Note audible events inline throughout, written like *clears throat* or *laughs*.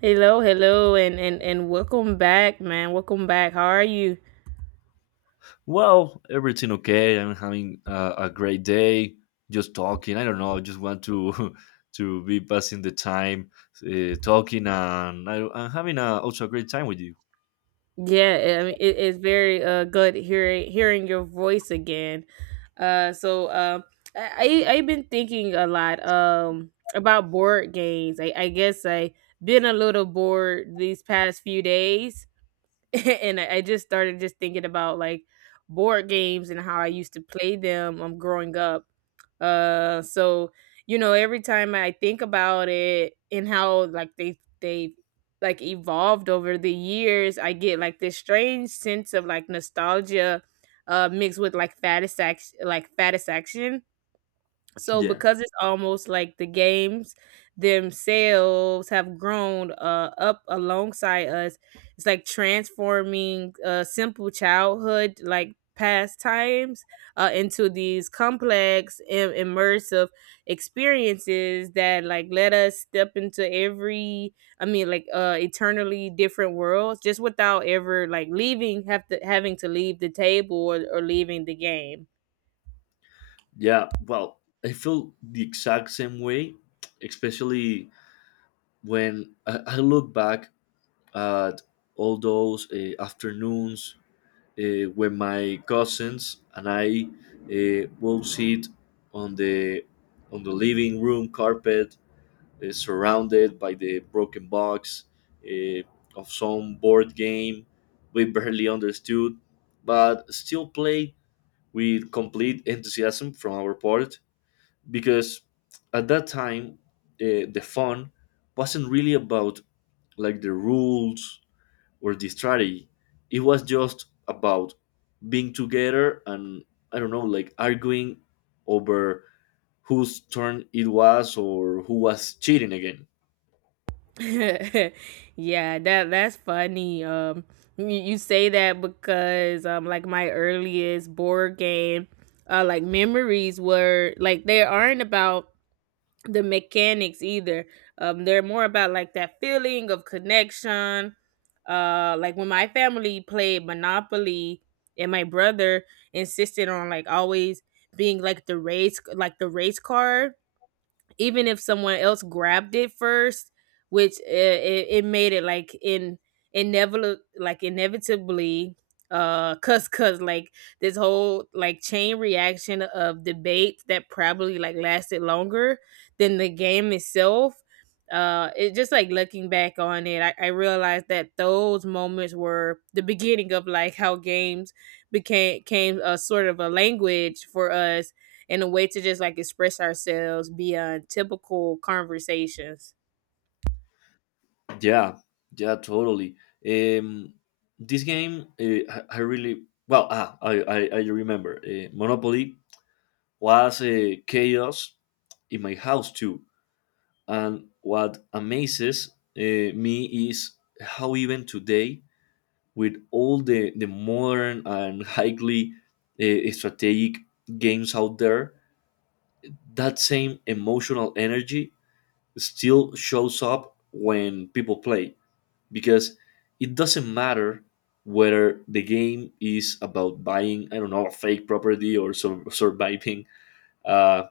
Hello, hello, and welcome back, man. Welcome back. How are you? Well, everything okay. I'm having a great day. Just talking. I don't know. I just want to *laughs* to be passing the time, talking, and I'm having also a great time with you. *laughs* Yeah, I mean, it's very good hearing your voice again. Uh, so um, I've been thinking a lot about board games. I guess I been a little bored these past few days. *laughs* And I just started just thinking about like board games and how I used to play them growing up. Uh so you know, every time I think about it and how like they like evolved over the years, I get like this strange sense of like nostalgia mixed with like fatis like fatisfaction, so Yeah, because it's almost like the games themselves have grown up alongside us. It's like transforming simple childhood like pastimes into these complex and immersive experiences that like let us step into every, I mean, like eternally different worlds just without ever like leaving have to having to leave the table, or leaving the game. yeah. Well, I feel the exact same way, especially when I look back at all those afternoons when my cousins and I will sit on the on the living room carpet surrounded by the broken box uh, of some board game we barely understood, but still played with complete enthusiasm from our part because at that time the fun wasn't really about like the rules or the strategy. It was just about being together and, I don't know, like arguing over whose turn it was or who was cheating again. *laughs* Yeah, that's funny. You say that because like my earliest board game, like memories were like they aren't about the mechanics either. They're more about like that feeling of connection. Like when my family played Monopoly, and my brother insisted on like always being like the race car even if someone else grabbed it first, which it made it like in inevitable, like inevitably cause like this whole like chain reaction of debates that probably like lasted longer than the game itself. It just like, looking back on it, I realized that those moments were the beginning of like how games became came a sort of a language for us, and a way to just like express ourselves beyond typical conversations. Yeah, yeah, totally. Um, this game, I really well. I remember Monopoly was chaos in my house too. And what amazes me is how even today, with all the modern and highly strategic games out there, that same emotional energy still shows up when people play, because it doesn't matter whether the game is about buying, I don't know, a fake property or surviving uh,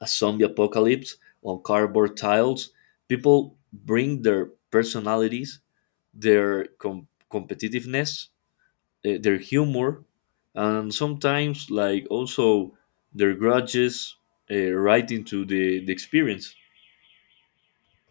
a zombie apocalypse on cardboard tiles. People bring their personalities, their competitiveness, their humor, and sometimes like also their grudges right into the experience.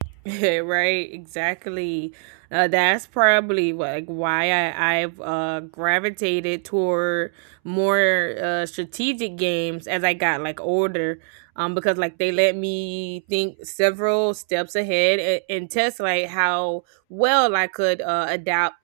*laughs* Right, exactly. That's probably like why I've gravitated toward more strategic games as I got like older, because like they let me think several steps ahead and test like how well I could adapt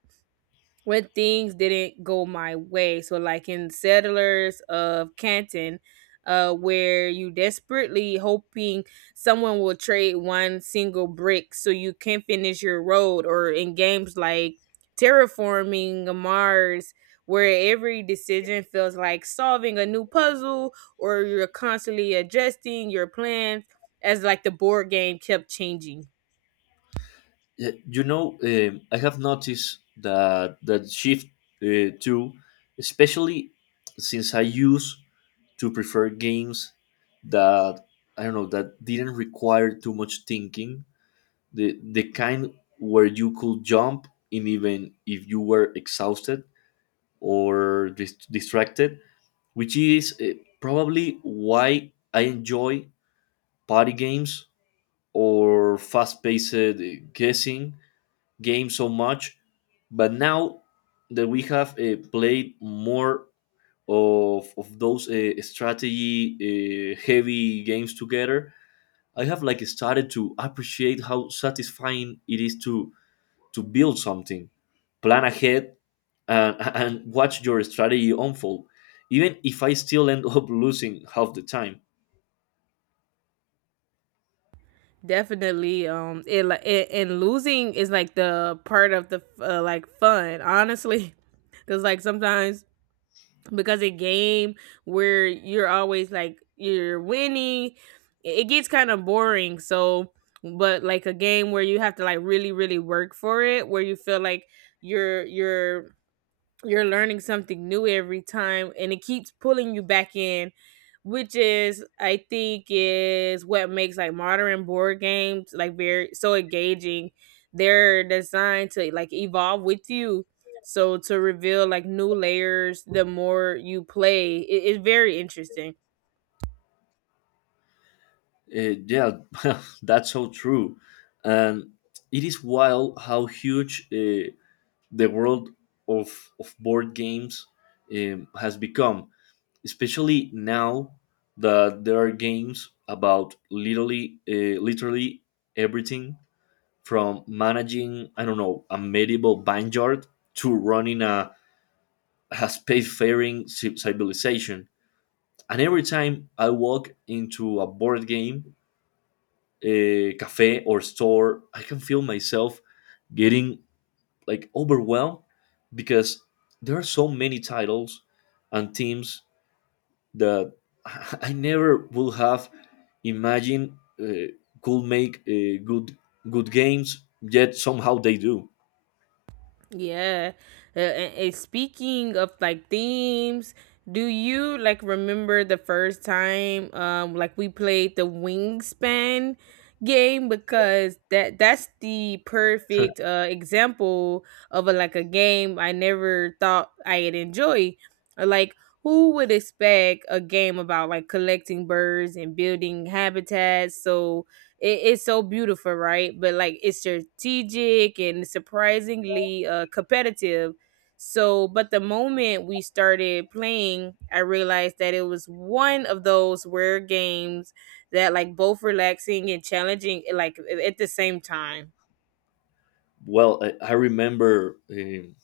when things didn't go my way. So, like in Settlers of Canton, where you desperately hoping someone will trade one single brick so you can finish your road, or in games like Terraforming Mars, where every decision feels like solving a new puzzle, or you're constantly adjusting your plans as like the board game kept changing. Yeah, you know, I have noticed that that shift too, especially since I used to prefer games that, I don't know, that didn't require too much thinking. The kind where you could jump in even if you were exhausted or distracted, which is probably why I enjoy party games or fast-paced guessing game so much, but now that we have played more of those strategy heavy games together, I have like started to appreciate how satisfying it is to build something, plan ahead, and watch your strategy unfold, even if I still end up *laughs* losing half the time. Definitely. It like it, and losing is like the part of the like fun, honestly, *laughs* because like sometimes, because a game where you're always like you're winning, it gets kind of boring. So, but like a game where you have to like really work for it, where you feel like you're you're learning something new every time and it keeps pulling you back in, which is, I think, is what makes like modern board games like very so engaging. They're designed to like evolve with you, so to reveal like new layers the more you play it. It's very interesting. Yeah, *laughs* that's so true, and it is wild how huge. The world of of board games has become, especially now that there are games about literally literally everything, from managing, I don't know, a medieval vineyard to running a spacefaring civilization. And every time I walk into a board game, a cafe or store, I can feel myself getting like overwhelmed because there are so many titles and teams that *laughs* I never would have imagined uh, could make good games. Yet somehow they do. Yeah. And speaking of like themes, do you like remember the first time like we played the wingspan game, because that's the perfect example of a, like a game I never thought I'd enjoy. Like who would expect a game about like collecting birds and building habitats, so it's so beautiful, right? But like it's strategic and surprisingly competitive. So, but the moment we started playing, I realized that it was one of those rare games that like both relaxing and challenging, like at the same time. Well, I remember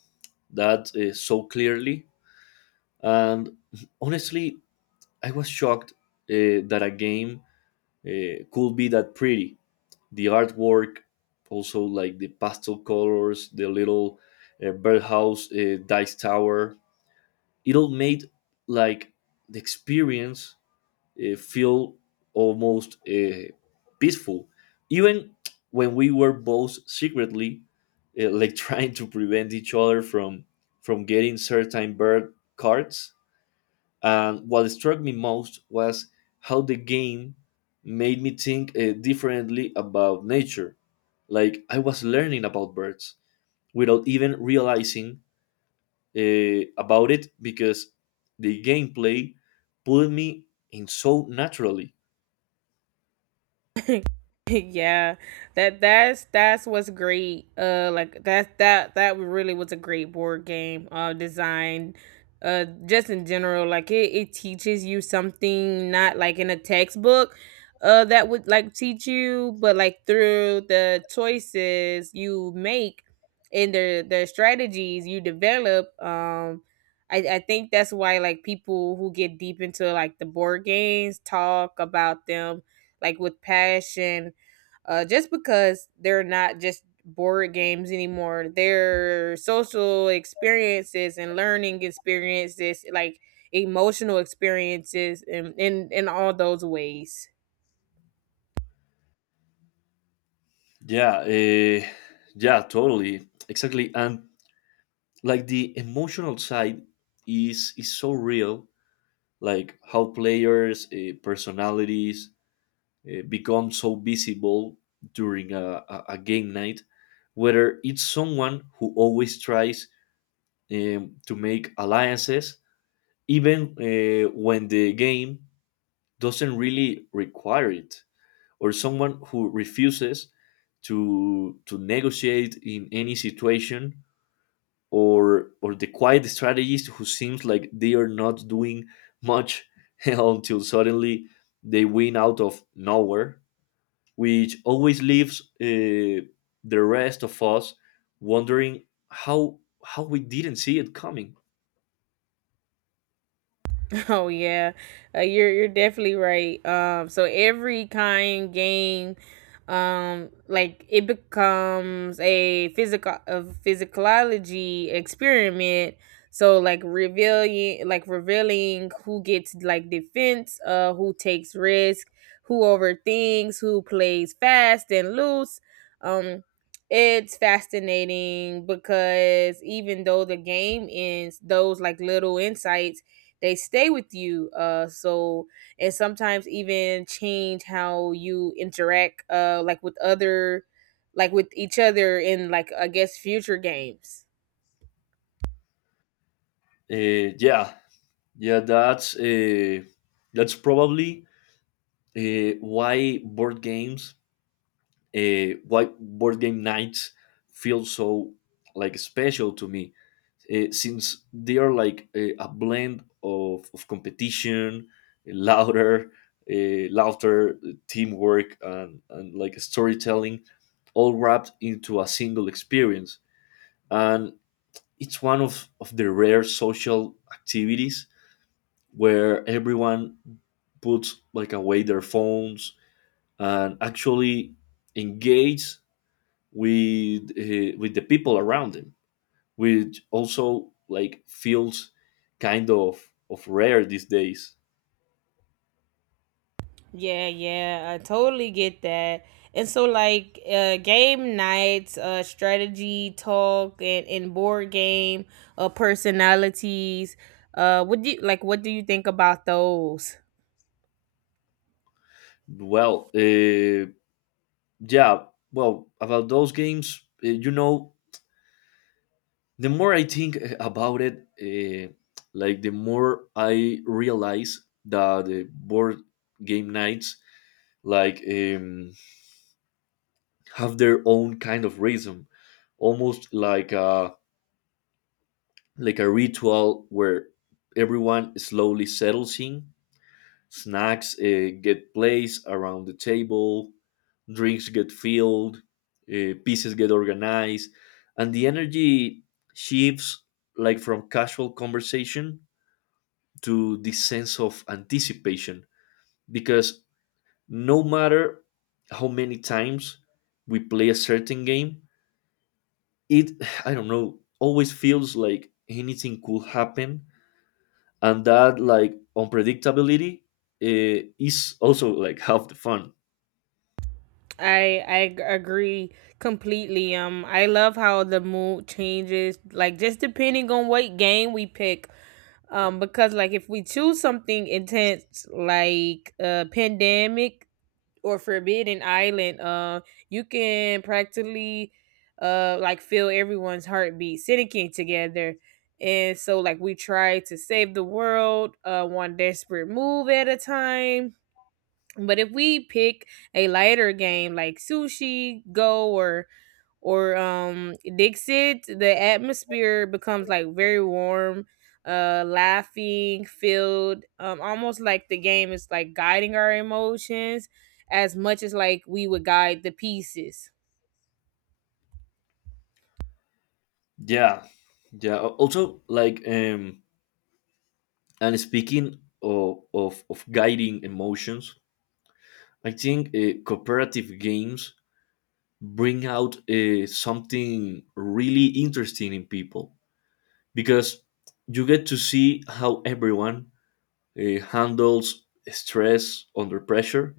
that so clearly, and honestly, I was shocked that a game could be that pretty. The artwork, also like the pastel colors, the little birdhouse dice tower. It all made like the experience feel almost peaceful, even when we were both secretly like *laughs* trying to prevent each other from getting certain bird cards. And what struck me most was how the game made me think differently about nature. Like, I was learning about birds without even realizing about it, because the gameplay pulled me in so naturally. *laughs* Yeah, that's what's great, like that really was a great board game design, just in general, like it teaches you something not like in a textbook that would like teach you, but like through the choices you make and the strategies you develop. I think that's why like people who get deep into like the board games talk about them like with passion, just because they're not just board games anymore. Their social experiences and learning experiences, like emotional experiences, and in all those ways. Yeah, yeah, totally, exactly. And like the emotional side is so real. Like how players' personalities become so visible during a game night, whether it's someone who always tries to make alliances, even when the game doesn't really require it, or someone who refuses to negotiate in any situation, or the quiet strategist who seems like they are not doing much *laughs* until suddenly they win out of nowhere, which always leaves the rest of us wondering how we didn't see it coming. *laughs* Oh yeah, you're definitely right. So every kind game, like it becomes a physical, a physicalology experiment. So like revealing who gets like defense, who takes risk, who overthinks, who plays fast and loose. Um, it's fascinating because even though the game ends, those like little insights, they stay with you, so, and sometimes even change how you interact like with other, like with each other in, like, I guess, future games. Uh, yeah, yeah, that's probably uh, why board games why board game nights feel so like special to me since they are like a blend of competition, louder laughter, teamwork, and like storytelling, all wrapped into a single experience. And it's one of the rare social activities where everyone puts like away their phones and actually engage with the people around him, which also like feels kind of rare these days. Yeah, yeah, I totally get that. And so like, game nights, strategy talk, and board game personalities, what do you like, what do you think about those? Well, yeah, well, about those games, you know, the more I think, about it, like the more I realize that the board game nights like have their own kind of rhythm, almost like a ritual where everyone slowly settles in. Snacks get placed around the table, drinks get filled, pieces get organized, and the energy shifts like from casual conversation to this sense of anticipation. Because no matter how many times we play a certain game, it *sighs* I don't know, always feels like anything could happen, and that like unpredictability is also like half the fun. Agree completely. I love how the mood changes, like just depending on what game we pick. Because like if we choose something intense, like pandemic or Forbidden Island, you can practically, like feel everyone's heartbeat sinking together. And so, like, we try to save the world, one desperate move at a time. But if we pick a lighter game like Sushi Go or Dixit, the atmosphere becomes like very warm, laughing, filled, almost like the game is like guiding our emotions as much as like we would guide the pieces. Yeah, yeah. Also, like, and speaking of guiding emotions, I think cooperative games bring out something really interesting in people, because you get to see how everyone handles stress under pressure,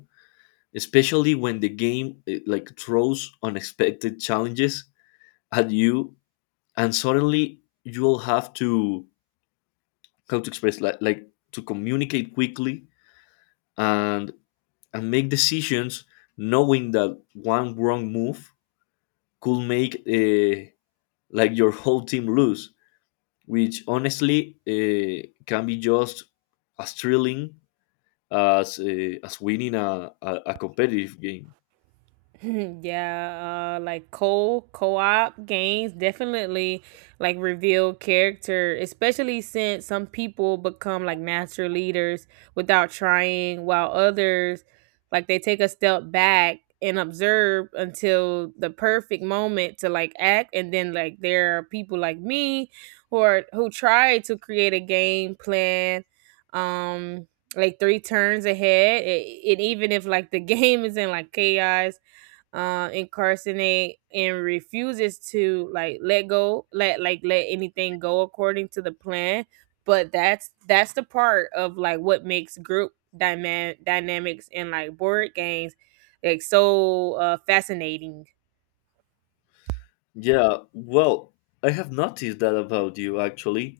especially when the game like throws unexpected challenges at you, and suddenly you'll have to, how to express like to communicate quickly and and make decisions knowing that one wrong move could make like your whole team lose, which honestly can be just as thrilling as winning a competitive game. *laughs* Yeah, like co co-op games definitely like reveal character, especially since some people become like natural leaders without trying, while others like they take a step back and observe until the perfect moment to like act. And then like there are people like me who are who try to create a game plan, um like three turns ahead, and even if like the *laughs* game is in like chaos, incarcerate and refuses to like let go, let like let anything go according to the plan. But that's the part of like what makes group dynamics and like board games like so fascinating. Yeah, well, I have noticed that about you actually.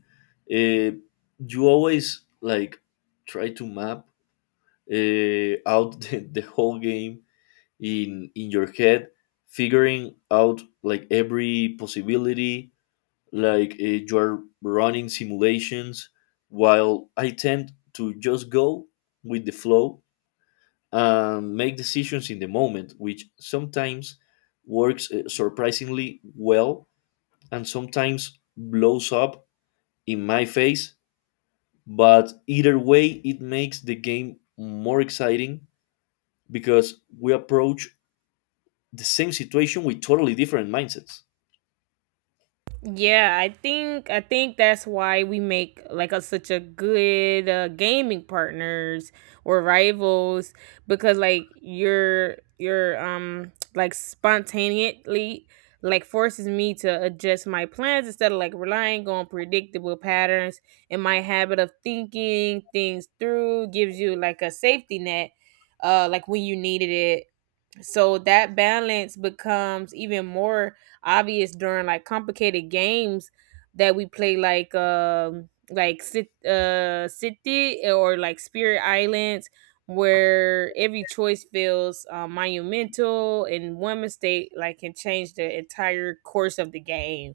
Uh, you always like try to map out *laughs* the whole game in your head, figuring out like every possibility. Like, you are running simulations, while I tend to just go with the flow and make decisions in the moment, which sometimes works surprisingly well and sometimes blows up in my face. But either way, it makes the game more exciting, because we approach the same situation with totally different mindsets. Yeah, I think that's why we make like a, such a good gaming partners or rivals, because like your like spontaneously, like forces me to adjust my plans instead of like relying on predictable patterns, and my habit of thinking things through gives you like a safety net like when you needed it. So that balance becomes even more obvious during like complicated games that we play, like sit city, or like spirit islands, where every choice feels monumental and one mistake like can change the entire course of the game.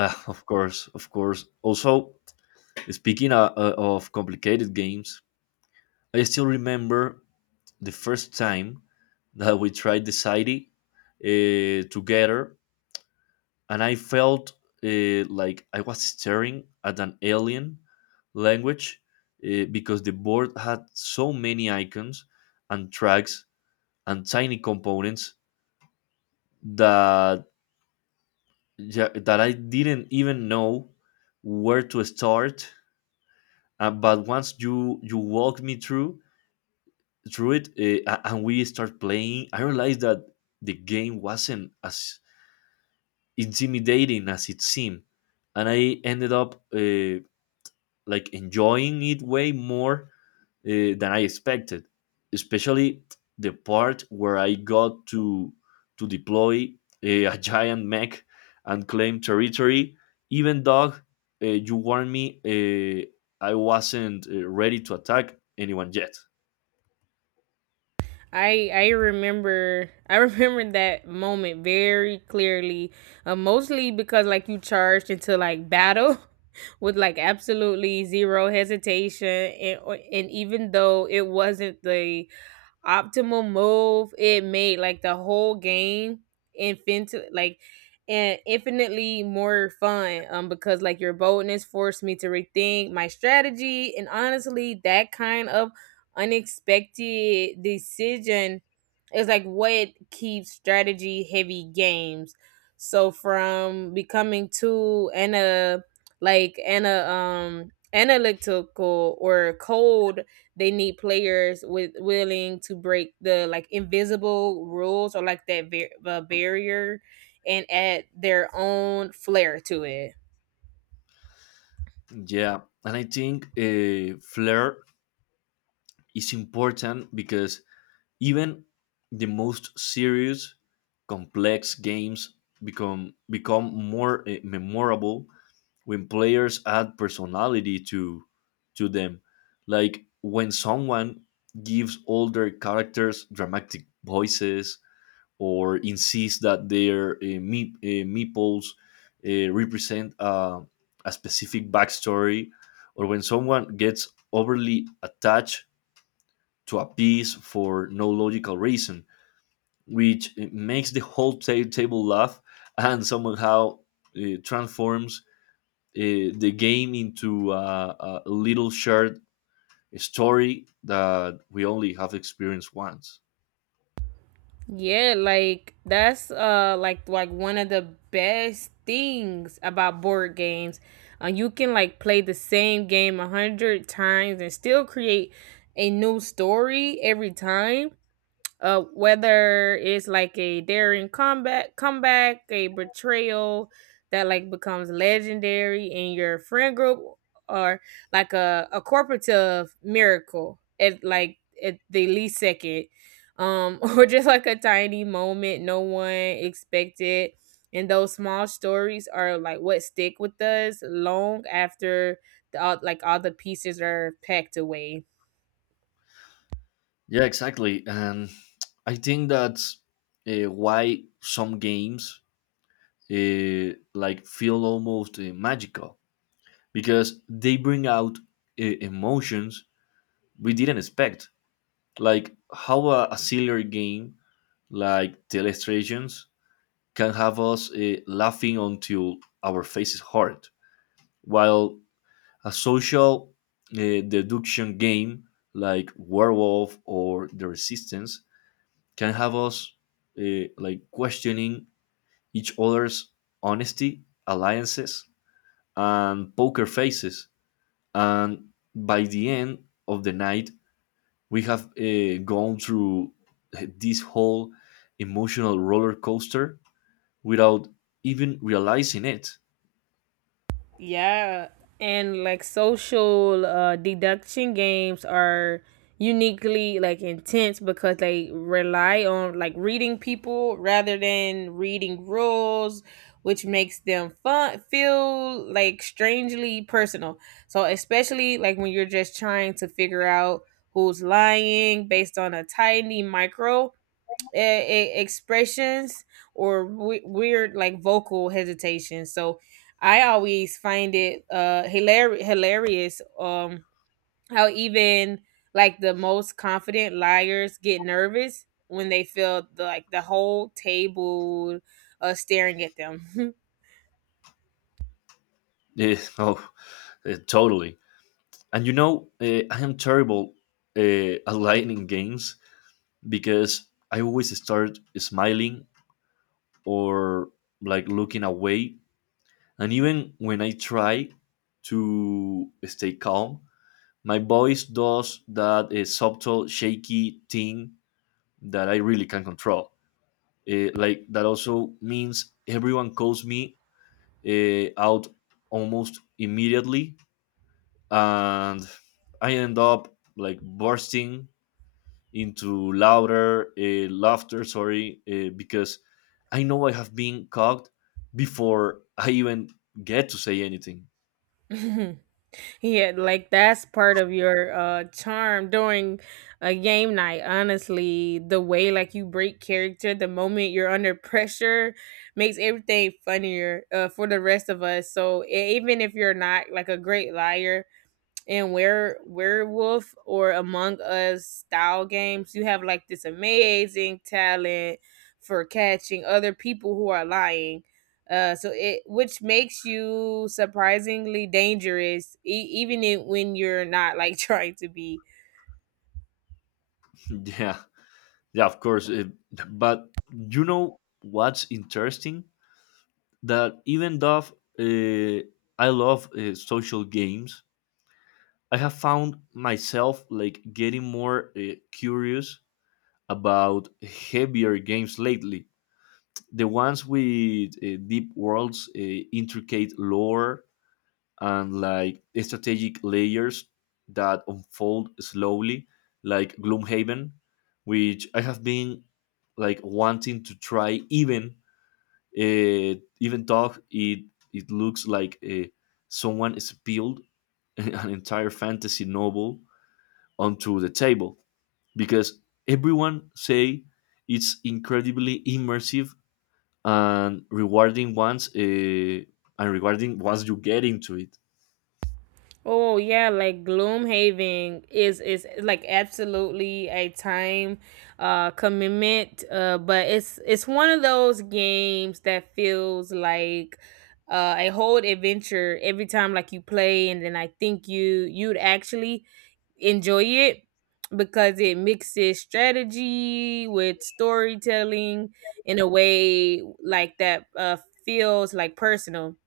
Of course, of course. Also, speaking of complicated games, I still remember the first time that we tried the Society together, and I felt like I was staring at an alien language because the board had so many icons and tracks and tiny components that that I didn't even know where to start. But once you walked me through it, and we start playing, I realized that the game wasn't as intimidating as it seemed, and I ended up. Like enjoying it way more uh, than I expected, especially the part where I got to deploy a giant mech and claim territory. Even though you warned me, I wasn't ready to attack anyone yet. I remember I *laughs* remember that moment very clearly, mostly because like you charged into like battle *laughs* with like absolutely zero hesitation, and even though it wasn't the optimal move, it made like the whole game infinite like and infinitely more fun, because like your boldness forced me to rethink my strategy. And honestly, that kind of unexpected decision is like what keeps strategy heavy games so from becoming too ana like analytical or cold. They need players with willing to break the like invisible rules or like that barrier and add their own flair to it. Yeah, and I think flair is important because even the most serious, complex games become more memorable when players add personality to them. Like when someone gives older characters dramatic voices or insists that their meeples represent a specific backstory, or when someone gets overly attached to a piece for no logical reason, which makes the whole table laugh and somehow transforms uh, the game into a little shared story that we only have experienced once. Yeah, like that's like one of the best things about board games. You can like play the same game a hundred times and still create a new story every time, whether it's like a daring comeback, a betrayal that like becomes legendary in your friend group, or like a corporative miracle at like at the least second, *laughs* or just like a tiny moment no one expected. And those small stories are like what stick with us long after like all the pieces are packed away. Yeah, exactly. And I think that's why some games like feel almost magical, because they bring out emotions we didn't expect. Like how a sillier game like Telestrations can have us laughing until our faces hurt, while a social deduction game like Werewolf or The Resistance can have us like questioning each other's honesty, alliances, and poker faces. And by the end of the night, we have gone through this whole emotional roller coaster without even realizing it. Yeah, and like social deduction games are uniquely like intense because they rely on like reading people rather than reading rules, which makes them fun feel like strangely personal. So especially like when you're just trying to figure out who's lying based on a tiny micro expressions or weird like vocal hesitation. So I always find it hilarious, how even like the most confident liars get nervous when they feel like the whole table staring at them. Yeah, *laughs* oh, totally. And you know, I am terrible uh, at lying in games because I always start smiling or like looking away. And even when I try to stay calm, my voice does that subtle, shaky thing that I really can't control. Like, that also means everyone calls me out almost immediately, and I end up like bursting into louder laughter. Sorry, because I know I have been caught before I even get to say anything. *laughs* *laughs* Yeah, like that's part of your charm during a game night. Honestly, the way like you break character the moment you're under pressure makes everything funnier, for the rest of us. So even if you're not like a great liar, in Werewolf or Among Us style games, you have like this amazing talent for catching other people who are lying. It which makes you surprisingly dangerous, when you're not like *laughs* trying to be. Yeah, yeah, of course. But you know what's interesting? That even though uh, I love social games, I have found myself like getting more curious about heavier games lately, the ones with deep worlds, intricate lore, and like strategic layers that unfold slowly, like Gloomhaven, which I have been like wanting to try. Even though it looks like someone spilled *laughs* an entire fantasy novel onto the table because everyone say it's incredibly immersive and rewarding once you get into it. Oh yeah, like Gloomhaven is like absolutely a time commitment. But it's one of those games that feels like a whole adventure every time like you play, and then I think you'd actually enjoy it because it mixes strategy with storytelling in a way like that feels like personal,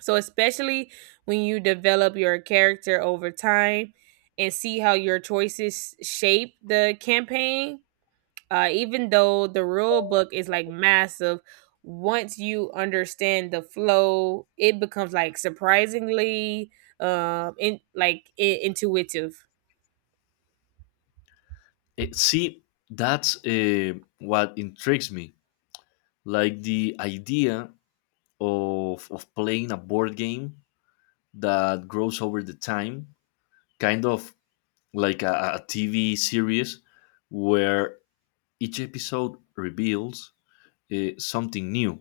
so especially when you develop your character over time and see how your choices shape the campaign, even though the rule book is like massive, once you understand the flow, it becomes like surprisingly intuitive. See, that's what intrigues me, like the idea of playing a board game that grows over the time, kind of like a, TV series where each episode reveals something new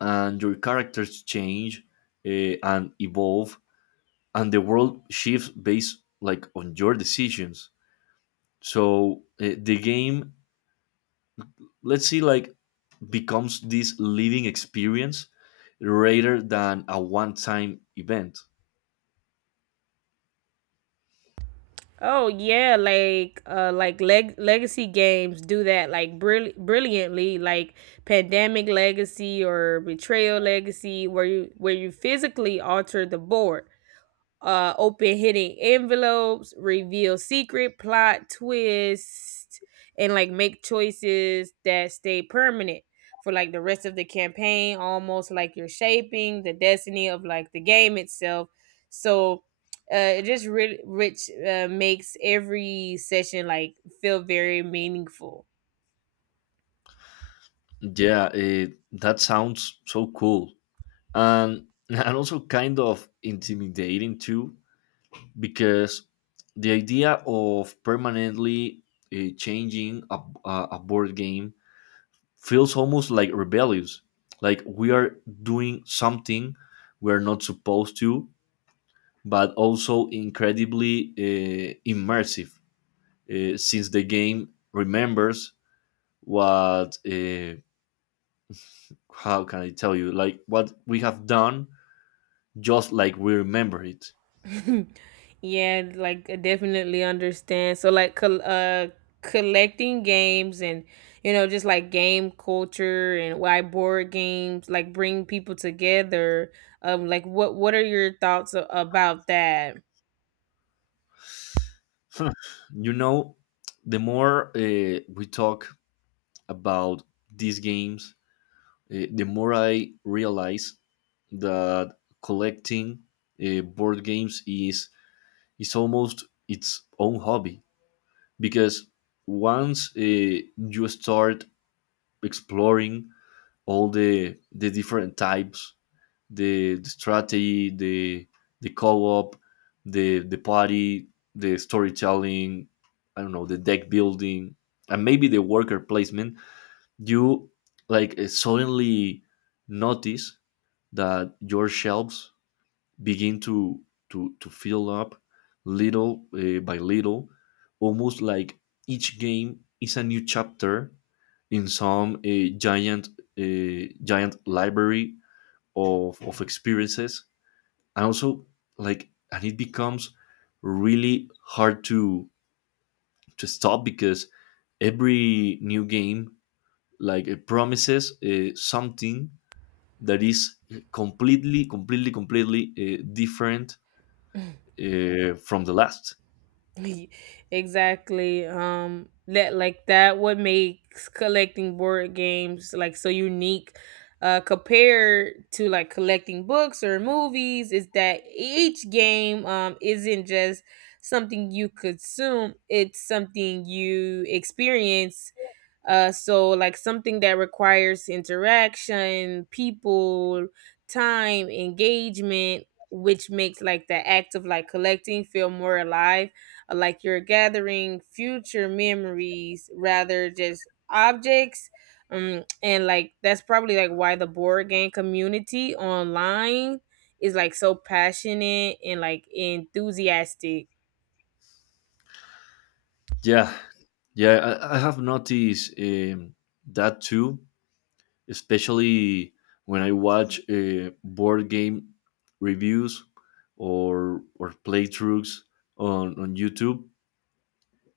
and your characters change and evolve and the world shifts based like on your decisions, so the game, let's see like becomes this living experience rather than a one-time event. Oh yeah, like legacy games do that like brilliantly, like Pandemic Legacy or Betrayal Legacy, where you physically alter the board, open hidden envelopes, reveal secret plot twists, and like make choices that stay permanent for like the rest of the campaign, almost like you're shaping the destiny of like the game itself. So it just ri- rich makes every session like feel very meaningful. Yeah, that sounds so cool and *laughs* and also kind of intimidating too because the idea of permanently changing a board game feels almost like rebellious, like we are doing something we are not supposed to, but also incredibly immersive since the game remembers what how can I tell you like what we have done, just like we remember it. *laughs* Yeah, like I definitely understand. So like collecting games and you know just like game culture and why board games like bring people together. Like what are your thoughts about that? *laughs* You know, the more we talk about these games. The more I realize that collecting board games is almost its own hobby because once you start exploring all the different types, the strategy, the co-op, the party, the storytelling, I don't know, the deck building, and maybe the worker placement, you like suddenly notice that your shelves begin to fill up little by little, almost like each game is a new chapter in some giant library of experiences. And also like and it becomes really hard to stop because every new game like it promises something that is completely different from the last. *laughs* Exactly. That that what makes collecting board games like so unique, compared to like collecting books or movies, is that each game isn't just something you consume; it's something you experience, so like something that requires interaction, people, time, engagement, which makes like the act of like collecting feel more alive, like you're gathering future memories rather just objects. And like that's probably like why the board game community online is like so passionate and like enthusiastic. Yeah, yeah, I have noticed that too, especially when I watch board game reviews or playthroughs on YouTube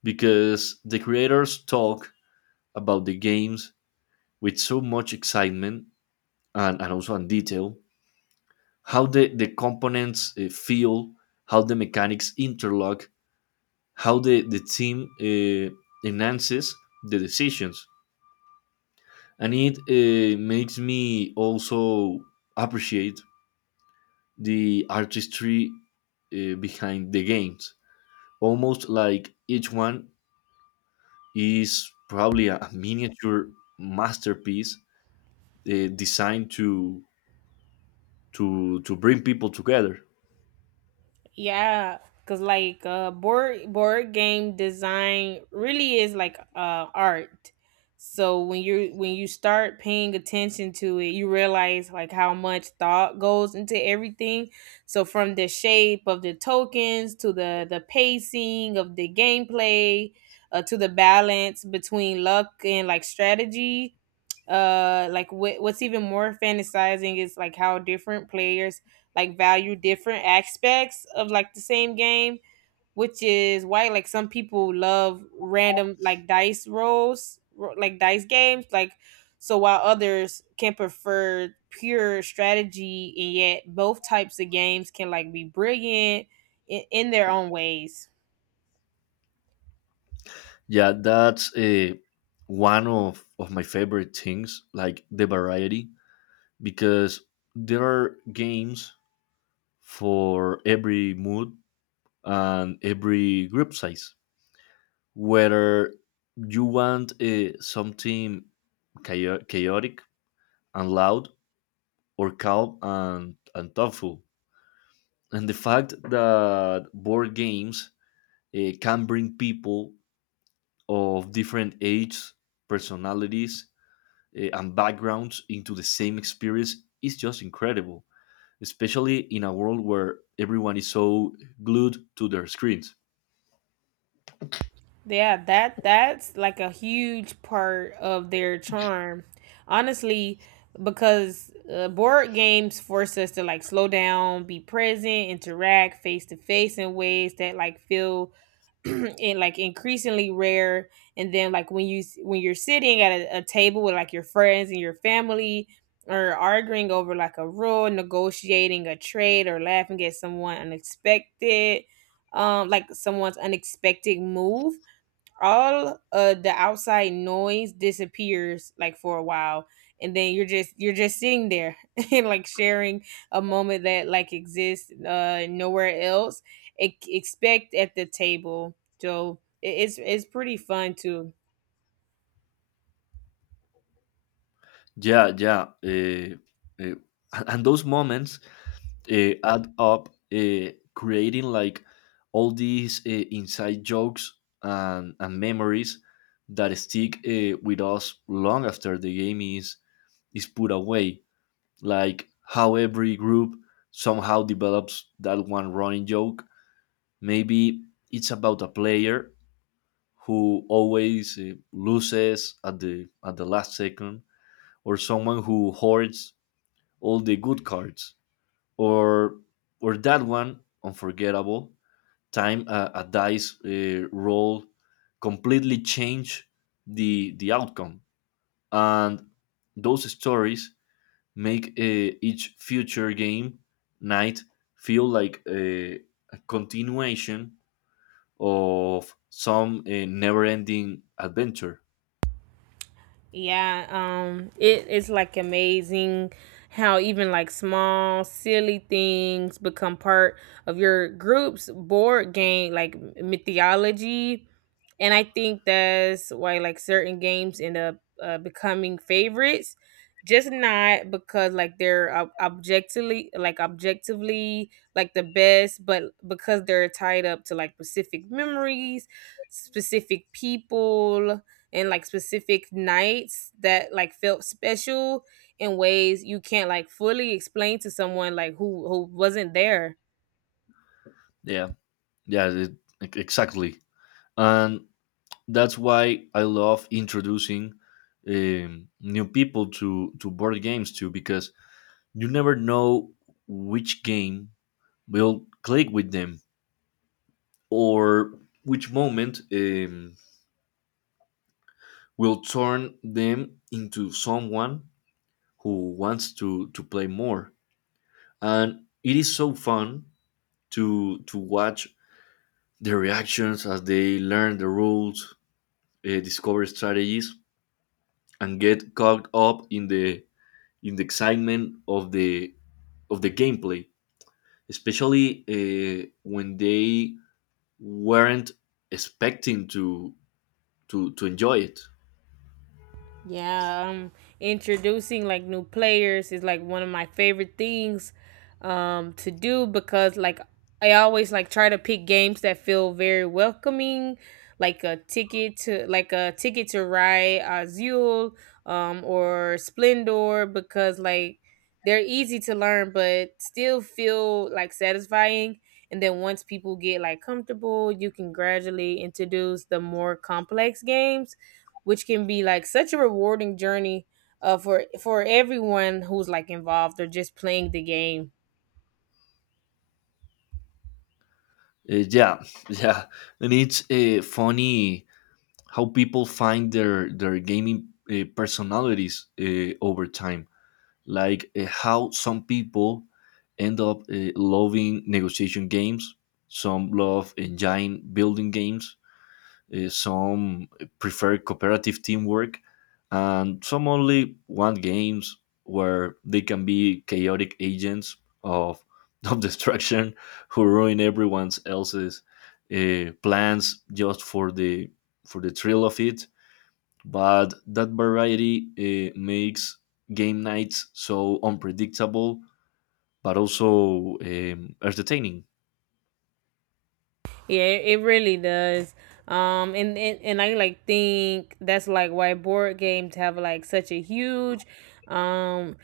because the creators talk about the games with so much excitement and also in detail, how the components feel, how the mechanics interlock, how the team enhances the decisions. And it makes me also appreciate the artistry behind the games. Almost like each one is probably a, miniature masterpiece designed to bring people together. Yeah, cause like board game design really is like art. So when you start paying attention to it, you realize like how much thought goes into everything. So from the shape of the tokens to the pacing of the gameplay, to the balance between luck and like strategy, like what's even more fantasizing is like how different players like value different aspects of like the same game, which is why like some people love random like like dice games like so, while others can prefer pure strategy, and yet both types of games can like be brilliant in their own ways. Yeah, that's one of my favorite things, like the variety, because there are games for every mood and every group size. Whether you want something chaotic and loud, or calm and thoughtful. And the fact that board games can bring people of different ages, personalities, and backgrounds into the same experience is just incredible, especially in a world where everyone is so glued to their screens. Yeah, that that's like a huge part of their charm. Honestly, because board games force us to like slow down, be present, interact face to face in ways that like feel *clears throat* in like increasingly rare. And then like when you're sitting at a table with like your friends and your family or arguing over like a rule, negotiating a trade, or laughing at someone unexpected, someone's unexpected move, all the outside noise disappears like for a while, and then you're just sitting there *laughs* and like sharing a moment that like exists nowhere else expect at the table, so it's pretty fun to. Yeah, yeah. Uh, *laughs* and those moments add up, creating like all these inside jokes and memories that stick with us long after the game is put away. Like how every group somehow develops that one running joke. Maybe it's about a player who always loses at the last second, or someone who hoards all the good cards, or or that one unforgettable time a dice roll completely change the outcome, and those stories make each future game night feel like a continuation of some never-ending adventure. Yeah, it is like amazing how even like small, silly things become part of your group's board game, like mythology. And I think that's why like certain games end up becoming favorites, just not because like they're objectively like the best, but because they're tied up to like specific memories, specific people, and like specific nights that like felt special in ways you can't like fully explain to someone like who wasn't there. Yeah, yeah, it- exactly. And that's why I love introducing new people to board games too, because you never know which game will click with them, or which moment will turn them into someone who wants to play more. And it is so fun to watch their reactions as they learn the rules, discover strategies, and get caught up in the excitement of the gameplay, especially when they weren't expecting to enjoy it. Yeah, introducing like new players is like one of my favorite things to do, because like I always like try to pick games that feel very welcoming, like a ticket to ride, Azul, or Splendor, because like they're easy to learn but still feel like satisfying. And then once people get like comfortable, you can gradually introduce the more complex games, which can be like such a rewarding journey, for everyone who's like involved or just playing the game. Yeah, *laughs* yeah, and it's funny how people find their gaming personalities over time, like how some people end up loving negotiation games, some love engine building games. Some prefer cooperative teamwork, and some only want games where they can be chaotic agents of, *laughs* of destruction who ruin everyone else's plans just for the thrill of it. But that variety makes game nights so unpredictable, but also entertaining. Yeah, it really does. And I like think that's like why board games have like such a huge, um,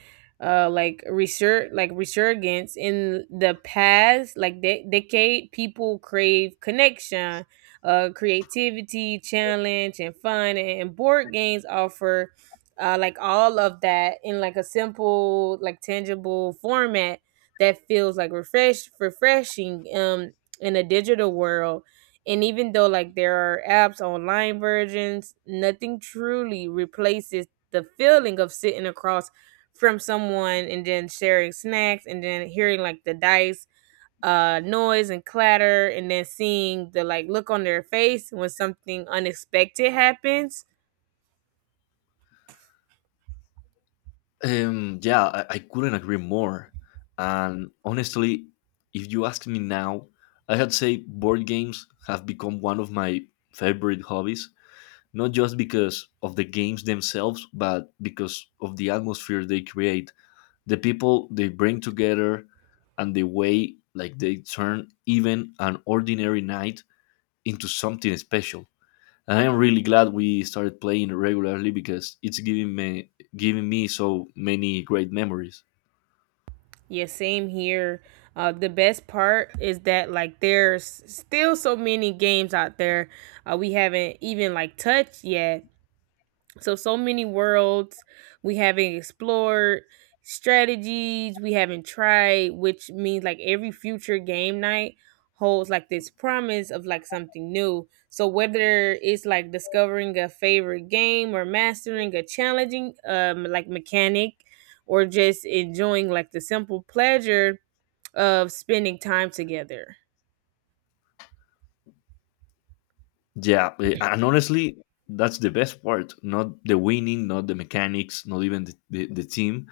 resurgence in the past like decade. People crave connection, creativity, challenge, and fun, and board games offer. Like all of that in like a simple like tangible format that feels like refreshing in a digital world. And even though like there are apps, online versions, nothing truly replaces the feeling of sitting across from someone and then sharing snacks and then hearing like the dice noise and clatter, and then seeing the like look on their face when something unexpected happens. Yeah, I couldn't agree more. And honestly, if you ask me now, I had say board games have become one of my favorite hobbies, not just because of the games themselves, but because of the atmosphere they create, the people they bring together, and the way like they turn even an ordinary night into something special. And I am really glad we started playing regularly because it's giving me so many great memories. Yeah, same here. The best part is that like there's still so many games out there we haven't even like touched yet. So so many worlds we haven't explored, strategies we haven't tried, which means like every future game night holds like this promise of like something new. So whether it's like discovering a favorite game or mastering a challenging like mechanic, or just enjoying like the simple pleasure of spending time together. Yeah, and honestly, that's the best part. Not the winning, not the mechanics, not even the team,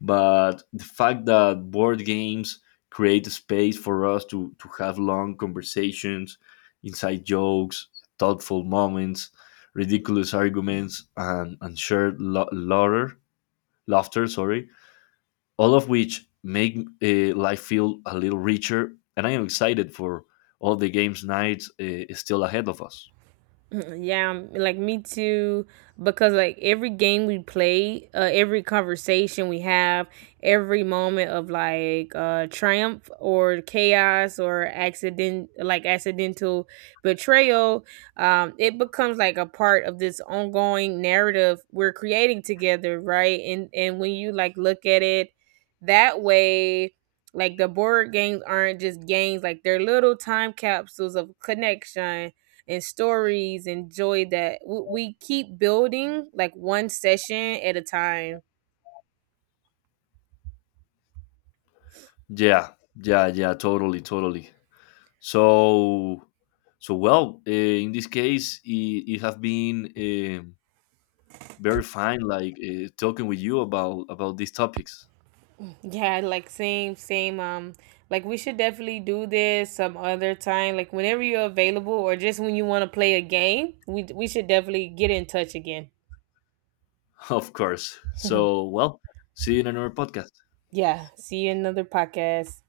but the fact that board games create a space for us to have long conversations, inside jokes, thoughtful moments, ridiculous arguments, and shared laughter, laughter, sorry, all of which make life feel a little richer. And I am excited for all the games nights still ahead of us. *laughs* Yeah, like me too. Because like every game we play, every conversation we have, every moment of like triumph or chaos or accident, like accidental betrayal, it becomes like a part of this ongoing narrative we're creating together, right? And when you like look at it that way, like the board games aren't just games; like they're little time capsules of connection and stories and joy that we keep building like one session at a time. Yeah, yeah, yeah, totally, totally. So, so well, in this case, it have been very fine, like talking with you about these topics. Yeah, like same same, like we should definitely do this some other time, like whenever you're available or just when you want to play a game. We should definitely get in touch again. *laughs* Of course. So, *laughs* well, see you in another podcast. Yeah, see you in another podcast.